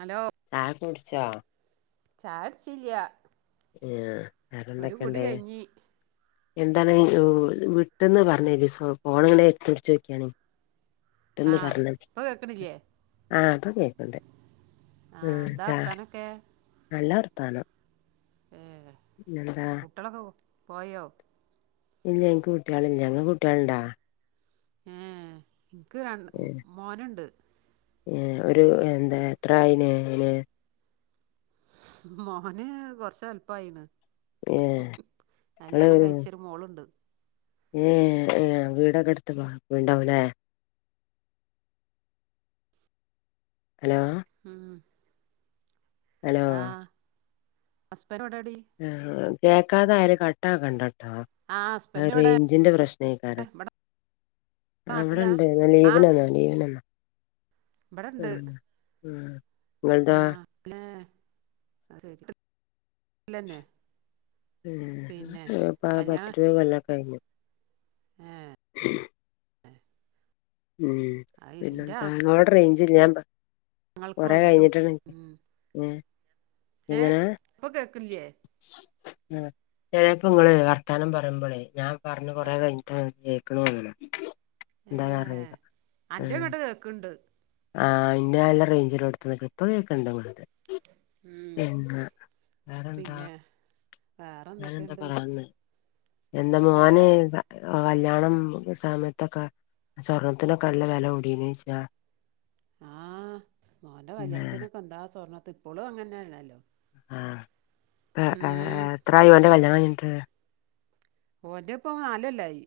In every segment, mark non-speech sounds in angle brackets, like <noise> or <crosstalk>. Hello ചായ കുടിച്ചോ ചായ കുടിച്ചില്ല്യ ആ വേറെ എന്തൊക്കെയുണ്ട് എന്താണ് വിട്ടീന്ന് പറഞ്ഞാരുന്നു ഫോണിങ്ങനെ എടുത്ത് പിടിച്ചിരിക്കുവാണേ ആ ഇപ്പോ കേക്കണില്ലേ ആ ഇപ്പോ കേക്കണുണ്ട് ആ ഉം എന്താ ആ വർത്താനൊക്കെ നല്ല വർത്താനം ഏ പിന്നെന്താ കുട്ടികളൊക്കെ പോയോ ഇല്ല എനിക്ക് കുട്ടികൾ ഇല്ല നിങ്ങൾക്ക് കുട്ടികളുണ്ടാ ഏ എനിക്ക് രണ്ട് മോനുണ്ട് ഏ ഒരു എന്താ എത്രായിന്ന് അയിന് മോന് കൊറച്ച് വലിപ്പം ആയിണ് ഏ നിങ്ങള് കഴിച്ചൊരു മോളുണ്ട് ഏ ഏ വീടൊക്കെ അടുത്ത് ഉണ്ടാവും അല്ലേ ഹലോ ഉം ഹലോ ആ <unintelligible> കേക്കാതെ വരും കട്ടാക്കണ്ട കേട്ടോ ആ അത് ഹസ്ബൻഡ് ഇവിടെ റേഞ്ചിന്റെ പ്രശ്നേക്കാരം ഇവിടെ ആ നാട്ടിലാ ഇവിടുണ്ട് ലീവിന് വന്നതാ ലീവിന് വന്നതാ ഇവിടൊണ്ട് ഉം ആ അല്ല <unintelligible> ഉം പിന്നെ പ കല്യാണം പത്തിരുപത് കൊല്ലവൊക്കെ കഴിഞ്ഞു ഏ <inaudible> ഉം അത് എൻ്റെ പിന്നെന്താ ഇങ്ങടവിടെ റേഞ്ചില്ലേ <unintelligible> ആങ്ങൾക്കും കുറെ അങ്ങനെ കഴിഞ്ഞിട്ടാണ് ഉം ഉം ഏ ഇപ്പം കേക്കണില്ലേ ആ ചിലപ്പോ നിങ്ങള് വർത്താനം പറയുമ്പോളേ ഞാൻ പറഞ്ഞ് ആ കൊറേ കഴിഞ്ഞിട്ടാണ് നിങ്ങക്ക് കേ ൾക്കണതെന്ന് തോന്നുന്നു ഏ എന്താ അന്റെ ഇങ്ങട്ട് കേക്കണുണ്ട് ആ ഇൻ്റെ നല്ല റേഞ്ച് ഉള്ളോടത്ത് നിക്കണ് ഇപ്പം കേൾക്കുന്നുണ്ട് ഇങ്ങളു ടേത് ഉം പിന്നേ വേറെന്താ പിന്നെ വേറെ ഞാനെന്താ എന്തൊക്കെയുണ്ട് പറയാൻ വന്നെ എന്താ മോന് വേറെ കല്യാണം സമയത്തൊക്കെ സ്വർണത്തിനൊക്കെ നല്ല വില കൂടിയോന്ന് ചോദിച്ചതാ ആ മോന്റെ ഏഹ് കല്യാണത്തിനൊക്കെ എന്താ സ്വർണ്ണത്തി ഇപ്പോളും അങ്ങനെ ആണല്ലോ ആ ഇപ്പോ എത്രയായി ഓന്റെ കല്യാണം കഴിഞ്ഞിട്ട് ഓന്റെ ഇപ്പോ നാല് കൊല്ലായി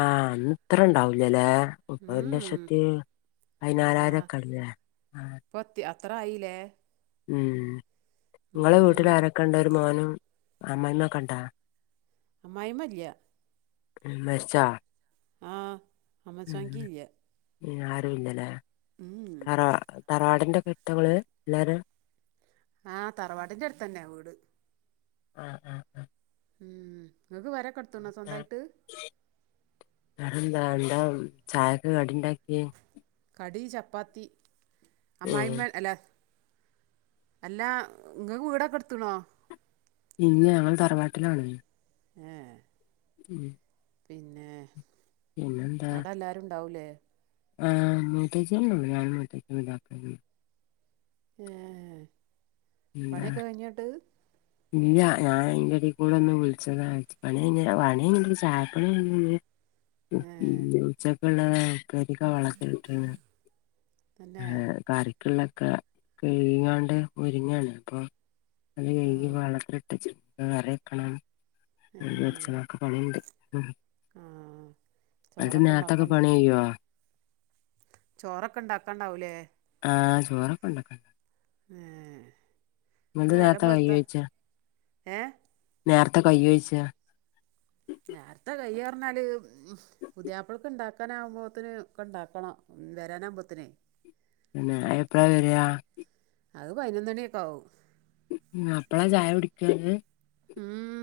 ആ അന്ന് ഇത്ര ഇണ്ടാവൂലല്ലേ മുപ്പത് ഉം ലക്ഷത്തി ആ പതിനാറായിരംക്കെ അല്ലേ ആ ഇപ്പൊ അത്തി- അത്ര ആയിലേ ഉം ഇങ്ങളെ വീട്ടിൽ ആരൊക്കെ ഉണ്ടൊരു മോനും അമ്മമ്മൊക്കെ ഉണ്ടാ അമ്മായിയമ്മ ഇല്ല്യാ ഉം മരിച്ചാ ആ <unintelligible> ആരും ഇല്ലല്ലേ ഉം തറവാ തറവാടിന്റെ ഘട്ടങ്ങള് എല്ലരും ആഹ് തറവാടിന്റെ അടുത്തന്നെയാ വീട് ആഹ് ആഹ് ഹ ഉം ഇങ്ങക്ക് പെരെക്കടത്തുണ്ടോ സ്വന്തായിട്ട് അതെന്താ ണ്ടാ ചായൊക്കെ കടി ഉണ്ടാക്കിയെ കടി ചപ്പാത്തി ഏഹ് അമായിമായ് അല്ല അല്ല ഇങ്ങക്ക് വീടൊക്കെ എടുത്തുണോ ഇന്ന് ഞങ്ങൾ തറവാട്ടിലാണ് ആഹ് ഉം പിന്നെ അടെ എല്ലാരും ഉണ്ടാവൂലേ ആ മൂത്തേച്ചിയല്ലോള്ളൂ ഞാൻ മൂത്തേ ഏ എന്താ പണിയൊക്കെ കഴഞ്ഞോട്ട് ഇല്ല ഞാൻ അയ്ന്റെടേയിൽ കൂടെ ഒന്ന് വിളിച്ചത പണി ഞ്ഞ് പണി ചായപ്പണി ഉം ഏ ഉം ഉച്ചക്കൊള പെരിക വളർച്ചട്ടണ് തന്നെ ഏ കറിക്കുള്ളൊക്കെ കഴിയാണ്ട് ഒരുങ്ങ്യാണ് അപ്പൊ അത് ആ കഴുകി വെള്ളത്തിലിട്ട് ച് കറീയ്ക്കണം ഏ വച്ച നക്ക് പണീണ്ട് ഉം ആ അത് ചോറൊക്കെ നേത്തൊക്കെ ഉണ്ടാക്കണ്ട പണി ചെയ്യുവോ ചോറൊക്കെ ഇണ്ടാക്കാണ്ടാവൂലേ ആഹ് ചോറൊക്കെ ഉണ്ടാക്കാണ്ട് ഏ എന്താ നേരം നേരത്തെ വെളുത്ത കൈകിയെച്ച ഏ നേരത്തെ കൈകിയൊഴിച്ച നേരത്തെ കയ്യാ പറഞ്ഞാല് പുതിയാപ്പൾക്ക് ഇണ്ടാക്കാന് ആകുമ്പോത്തിന് ഒക്കെ ഉണ്ടാക്കണം ഉം വരാനാകുമ്പോത്തനേ പിന്നെ എപ്പം വരിയാ അത് പതിനൊന്ന് മണിയൊക്കെ ആവും ഉം അപ്പളാ ചായ കുടിക്കാത് ഉം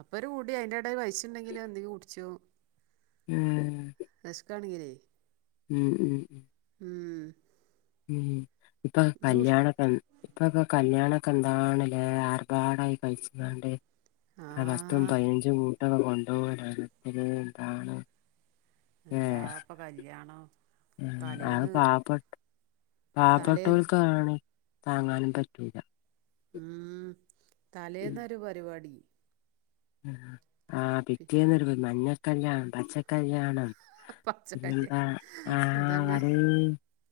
അപ്പൊ ഒരു കുടി അയിന്റെടെ വൈസുണ്ടെങ്കിലൊ എന്തെങ്കിലും കുടിച്ചോ ഉം ഇതാണെങ്കിലേ മ്ം ഉം ഉം ഉം ഇപ്പൊ ഇജ്ജ് കുടി കല്യാണൊക്കെ ഇപ്പൊക്കെ കല്യാണൊക്കെ എന്താണ്ല്ലേ ആർപാടായി കഴിച്ച്ടാണ്ട് ആ പത്തും പതിനഞ്ചും കൂട്ടകൾ കൊണ്ടു പോകാനാണ് ത്തി എന്താണ് ഏ എന്താ ഇപ്പൊ കല്യാണം തലേന്ന് തലേന്ന് പാപ്പെട്ടോൾക്കാണ് താങ്ങാനും പറ്റൂല്ല ഉം ഉം തലേന്നൊരു പരിപാടി ആ പി- പിറ്റേന്നൊരു മഞ്ഞക്കല്യാണം പച്ചക്കല്യാണം പച്ച പിന്ന കല്യാണം എന്താ, ആ അതന്നെ വരെ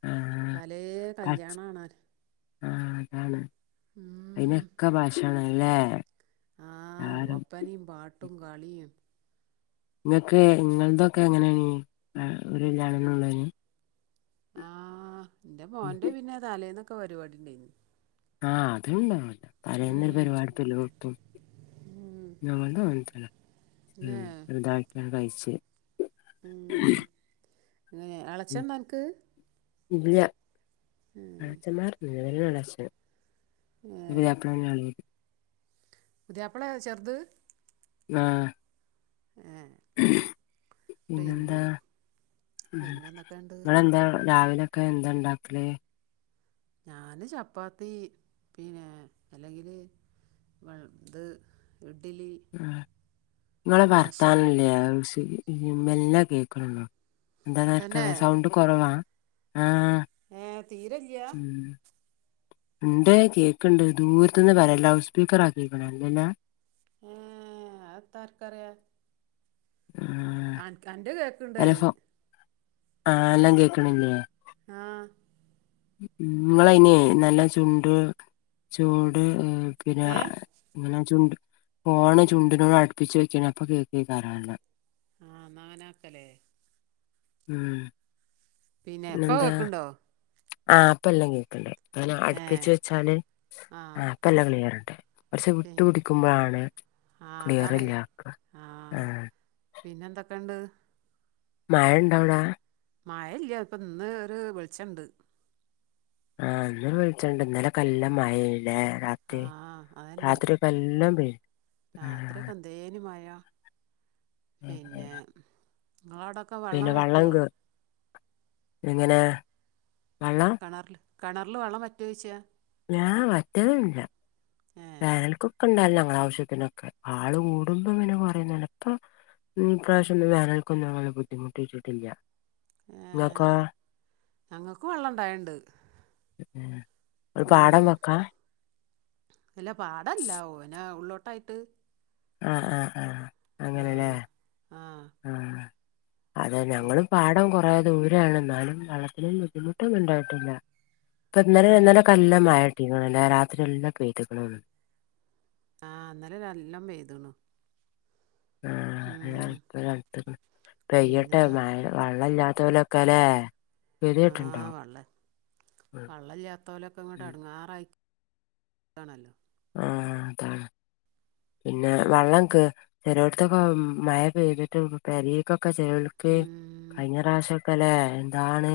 ആ പലേ പച്ച കല്യാണാണ് അ ആ അതാണ് അതിനനൊക്കെ <unintelligible> ആഹ് ഒപ്പനിയും പാട്ടും കളിയും നിങ്ങക്ക് നിങ്ങള്തൊക്കെ എങ്ങനെയാണ് വരെ കല്യാണങ്ങളൊള്ളേന് ആഹ് എന്റെ മോന്റെ പിന്നെ തലേന്നൊക്കെ പരിപാടി ഉണ്ടായിരുന്നു. ആഹ് അതുണ്ടാവുംതലേന്നൊരു ഉം പരിപാടിപ്പൊല്ലോട്ത്തും നമ്മളതും പിന്നെ <unintelligible> എന്താല്ക്ക ഇ കഴിച്ചോ ഏഹ് എളച്ചണ്ടോ അനക്ക്? ഇല്ല, എളച്ചന്മാർ ഇല്ലാ <unintelligible> പുതിയാപ്പള <unintelligible> പുതിയപ്പളെ ചെറുത്. ആ ഏ പിന്നെ പിന്നെന്താ ഉം പിന്നെന്തൊക്കെയുണ്ട് നിങ്ങളെന്താ രാവിലെയൊക്കെ എന്താണ്ടാക്കല്? ഞാന് ചപ്പാത്തി പിന്നെ അല്ലെങ്കില് വ ഇത് ഇഡ്ഡലി നിങ്ങളെ ദോശ ഭർത്താവല്ലേ മെല്ല കേക്കണള്ളൂ. എന്താന്നെ തന്നെ ആരെകാരിയാ സൗണ്ട് കുറവ. ആ തീരല്ലയാ ഉണ്ട് കേക്കണ്ട് ദൂരത്തുന്ന് പറയാ ലൗഡ് സ്പീക്കറാക്കികണോ ഇല്ലല്ലോ. ആ അതെന്താ ആരെക്കറിയ. ആ അനക്ക് ആന്റത് കേക്കണ്ടല. ആ എല്ലാം കേക്കണില്ലേ? ആ നിങ്ങളന നല്ല ചുണ്ട് ചൂട് ഏ പിന്നെ ഏ ഇങ്ങനെ ചുണ്ട് ഫോണ് ചുണ്ടിനോട് അടുപ്പിച്ച് വെക്കണ അപ്പൊ. <unintelligible> ആ ന്നാങ്ങനെനാക്കല്ലേ? ഉം പിന്നെ ഇപ്പോ കേക്കണ്ടോ? ആ ഇപ്പ എല്ലാം കേൾക്കണ്ട്. അങ്ങനെ ഏ അടുപ്പിച്ച് വെച്ചാല് ആ ഇപ്പ എല്ലാം ക്ലിയർണ്ട്. കുറച്ച് പിന്നെ വിട്ടുപിടിക്കുമ്പോഴാണ് ആഹ് ക്ലിയർ അതാണേ ല്ലാക. ആ ആഹ് പിന്നെ എന്തൊക്കെയണ്ട്. മഴ ഇണ്ടവിടാ. മഴ ഇല്ല ഇപ്പൊ ഇന്ന് ഒരു വെളിച്ചണ്ട്. ആ ഇന്ന് വെളിച്ചണ്ട് ഇന്നലെക്കെ നല്ല മഴ ലെ അല്ല രാത്രി. ആഹ് അതന്നെ രാത്രിയൊക്കെ നല്ലോം പെയ് രാത്രിയൊക്കെ എന്തെനിമഴ പിന്നെ നിങ്ങള അടൊക്കെ വെള്ളം പിന്നെ വള്ളം വറ്റോ. കേ എങ്ങനെ വള്ളം കിണറില് കിണറില് വെള്ളം വറ്റോയ്ച്ചാ. ഞാൻ വറ്റലൊന്നില്ല ഏഹ് വേനൽക്കൊക്കെ ഇണ്ടല്ലോ ആവശ്യത്തിനൊക്കെ ആള് കൂടുമ്പങ്ങനെ പറയും ങ്ങനെ ഇപ്പോ ഉം ഈ പ്രാവശ്യന്നും വേനൽക്കൊന്നും ബുദ്ധിമുട്ടിട്ടില്ല. ഏ ഞങ്ങൾക്ക് വെള്ളം ഇണ്ടായണ്ട്. ഒരു പാടം ഉം വക്കാ. ഇല്ല പാടല്ല ഓനെ ഉള്ളോട്ടായിട്ട്. ആഹ് ആഹ ആഹ് അങ്ങനെല്ലേ ആഹ് ആഹ് ആഹ് അതെ പി ഞങ്ങളും പാഠം കൊറേ ദൂരാണ് എന്നാലും വള്ളത്തിനും ബുദ്ധിമുട്ടൊന്നും ഉണ്ടായിട്ടില്ല ഇപ്പ ഇന്നലെ ഏഹ് ഇന്നലെക്കല്ലമയയാ കുട്ടികൾ എല്ല രാത്രിയല്ല <unintelligible> ആ ഇന്നലെ നല്ലാം പെയ്തണേ. ആ <unintelligible> പെയ്യട്ടെ പിന്നെന്താ മഴ <unintelligible> വെള്ളല്ലാത്ത ഓലൊക്കെ അല്ലേ. ആ വള്ള വള്ളില്ലാത്തോലൊക്കെ ഇങ്ങോട്ട് എടെങ്ങേറായി കാണല്ലോ ആഹ അതാ പിന്നെ വെള്ളംക്ക് ചെരേട്ത്തൊക്കെ മഴ പെയ്തിട്ട് പരീക്കൊ ക്കെ ചെലോൽക്ക് ഉം കഴിഞ്ഞ പ്രാവശ്യ ല്ലേ എന്താണ്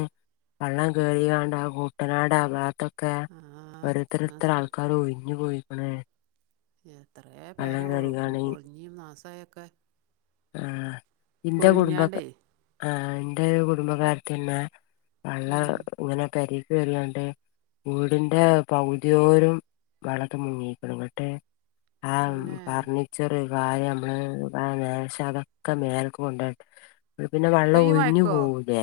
വള്ളം കേറികാണ്ട് കൂട്ടനാടാ ആ ഭാഗ ക്കെ ആ ഓരോരുത്തർ ഓരോരുത്തർ അതല്ല ആൾക്കാർ ഒഴിഞ്ഞു പോയിക്കണേ എത്രയ പെരാ കൊഴിഞ്ഞിയും നാസായൊക്കെ? ആ ഇന്റെ കുടുംബക്കാ പൊളിഞ്ഞാണ്ടേ ആ എന്റെ കുടുംബകാര് തിന്നെ വള്ള ഉം ഇങ്ങനൊക്കെരി റിയണ്ട് വീടിന്റെ പകുതിയോരും വളക്കെ മുങ്ങിക്കണങ്ങട്ട് ആ തന്നെ ഫർണിച്ചർ കാര്യം മ്മള് <unintelligible> അതക്ക മേൽക്ക് കൊണ്ട പിന്നെ ഇപ്പൊ വെള്ളം ഈ ഒഴിഞ്ഞു മയക്കോ പോവൂലേ?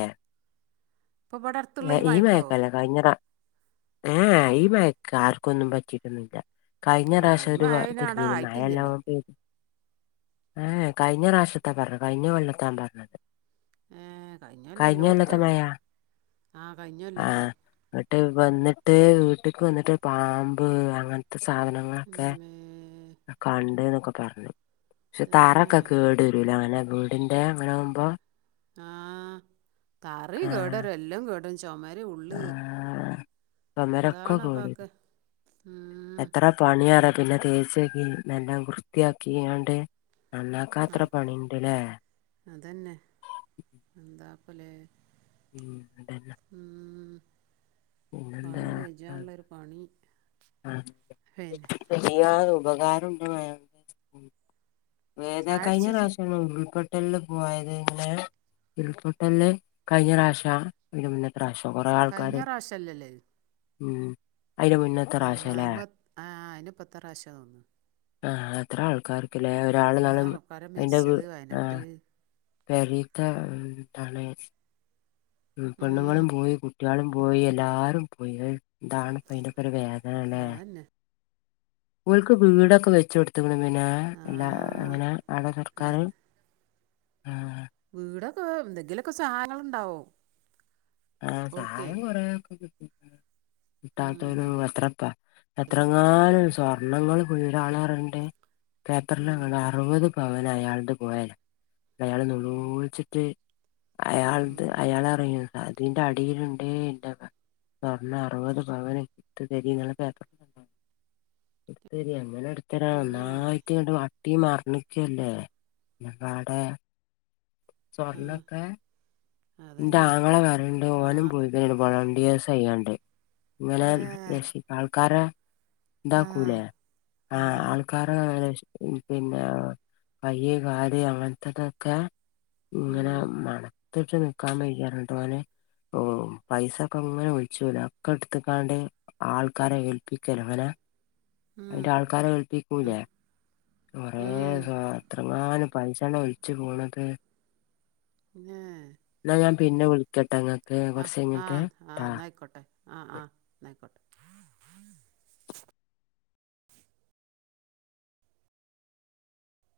ഇപ്പൊ ഇവിടെ അടുത്തുള്ള എ ഈ മയക്കോ മയക്കല്ല കഴിഞ്ഞ ഏ ഈ മയക്കാർക്കൊന്നും പറ്റിട്ടൊന്നില്ല കഴിഞ്ഞ ആ ഈ പ്രാവശ്യം മയ ഒരു അയിന് അവിടെ തിരിഞ്ഞിൻ ആയിട്ടില്ലല്ലോ മഴയല്ലാവും ഏ കഴിഞ്ഞ പ്രാവശ്യത്തെ പറഞ്ഞു കഴിഞ്ഞൊല്ലത്താണ് പറഞ്ഞത്. ഏ കഴിഞ്ഞ കൊല്ലത്തെ കഴിഞ്ഞല്ലൊല്ലോടുത്തങ്ങ് മഴ ആഹ ആ കഴിഞ്ഞൊല്ലത്തെ എന്നിട്ട് വന്നിട്ട് വീട്ട്ക്ക് വന്നിട്ട് പാമ്പ് അങ്ങത്തെ സാധനങ്ങളൊക്കെ ഉമ്മേ കണ്ട് ന്നൊക്കെ പറഞ്ഞു പക്ഷെ തന്നെ താറൊക്കെ കേടു വരൂലെ അങ്ങനെ വീടിന്റെ അങ്ങനാകുമ്പോ ആഹ കറി ആ കേടരു എല്ലാം കേടും ചമര് ഉള്ള് ആഹ് ചൊമരൊക്കെ കേടരൂ എന്താണപ്പാക്ക് ഉം എത്ര പണിയറ പിന്നെ തേച്ചങ്കിൽ നല്ലാം വൃത്തിയാക്കിയാണ്ട് നന്നാക്ക ആ എത്ര പണീണ്ടല്ലേ അതന്നെ എന്താപ്പല്ലേ ഉം അതല്ല ഉം, പണി കജ്ജാനുള്ളൊരു പണി ആ പിന്നെ <unintelligible> ഉപകാരം <unintelligible> വേതാ ചായ കഴിഞ്ഞ അടിച്ചേച്ചി പ്രാവശ്യങ്ങ ഉൾപ്പെ ല്ലൊ പോയത് പിന്നെ ഉൽ പൊട്ടലിൽ കഴിഞ്ഞ പ്രാവശ്യ അയിന് മുന്നെ <unintelligible> കൊറെ കഴിഞ്ഞ ആൾക്കാര് പ്രാവശ്യമല്ലല്ലേ ഇത്? ഉം അയിന്റെ മുന്നത്തെ ആ പ്രാവശ്യല്ലേ അയിമ്പ ആ അയിന്പ്പത്താ പ്രാവശ്യം തോന്നുന്നു ആഹ അത്ര ആൾക്കാർക്കില്ലേ ഇത്ര കാലം പലരും മരിച്ചത് വയനാട്ടിൽ പെറിക്ക ട്ടാണ് ഉം പെണ്ണുങ്ങളും പോയി കുട്ടികളും പോയി എല്ലാരും പോയി എന്താണ് അയിന്റൊക്കെ ഒരു വേ ന്താ ല്ലെ അതന്നെ ഓൽക്ക് വീടൊക്കെ വെച്ചൊടുത്ത് പിന്നെ ആ എന്താ അങ്ങനെ ആടെ സർക്കാര് എന്ത് ആഹ് ആഹ് എന്തെങ്കിലൊക്ക സഹായങ്ങളുണ്ടാവൂ ആ സഹായം കൊറേ ഉം, കിട്ടാത്തോര് എന്തെങ്കിലും എത്രപ്പാ എത്രങ്ങാലും സ്വാ വണ്ണങ്ങൾ കീടാണാറണ്ട് ആ, പേപ്പറിൽ അറുപത് അവന അയാളുടെ പോയാല അയാൾ ഉം, നൂളിച്ചിട്ട് അയാൾത് ഉം, അയാളറിയാ അതിന്റെ അടിയിലുണ്ട് എന്റെ സ്വർണ്ണ അറുപത് പവന്ട്ട്തരി എന്നുള്ള പേപ്പറി എടുത്തരി അങ്ങനെ എടുത്തരാന പിന്നെ ഒന്നായിറ്റ്ണ്ട് അട്ടിമറില്ലേഞ്ഞ്ക്കല്ലേ. പാടെ ആ സ്വർണൊക്കെ ന്റെ അതന്നെ ആങ്ങളെ വറണ്ട് ആ ഓനും വീട്ടേരും പാടെ വോളണ്ടിയേഴ്സ്യ്യണ്ട്. ങ്ങനെ ഏ പ്പാൾക്കാരെ ആ ണ്ടാക്കൂലേ ആ ആൾക്കാരെ പിന്നെ പയ്യ് കാട് അങ്ങനത്തതൊക്കെ ങ്ങനെ ഉം മണത്തിട്ട് നിക്കാൻ വയ്യാ റുട്ടുഓനെ ഓ പൈസൊക്കെങ്ങനെ വിളിച്ചാല് ഒക്കെ എടുത്തക്കാണ്ട് ആൾക്കാരെ ഏൽപ്പിക്കല് അവനാ ഉം ഉം അതിന്റെ ആൾക്കാരേ ൽപ്പിക്കൂല്ലേ ഉം കൊറേസോത്രം ആണ് പൈസ ഒലിച്ച് പോണത്. ഉം എന്നാ ഞാൻ പിന്നെ വിളിക്കട്ടൊ ങ്ങ അ ആ ആ ആയിക്കോട്ടെ ആ ആ നയിക്കോ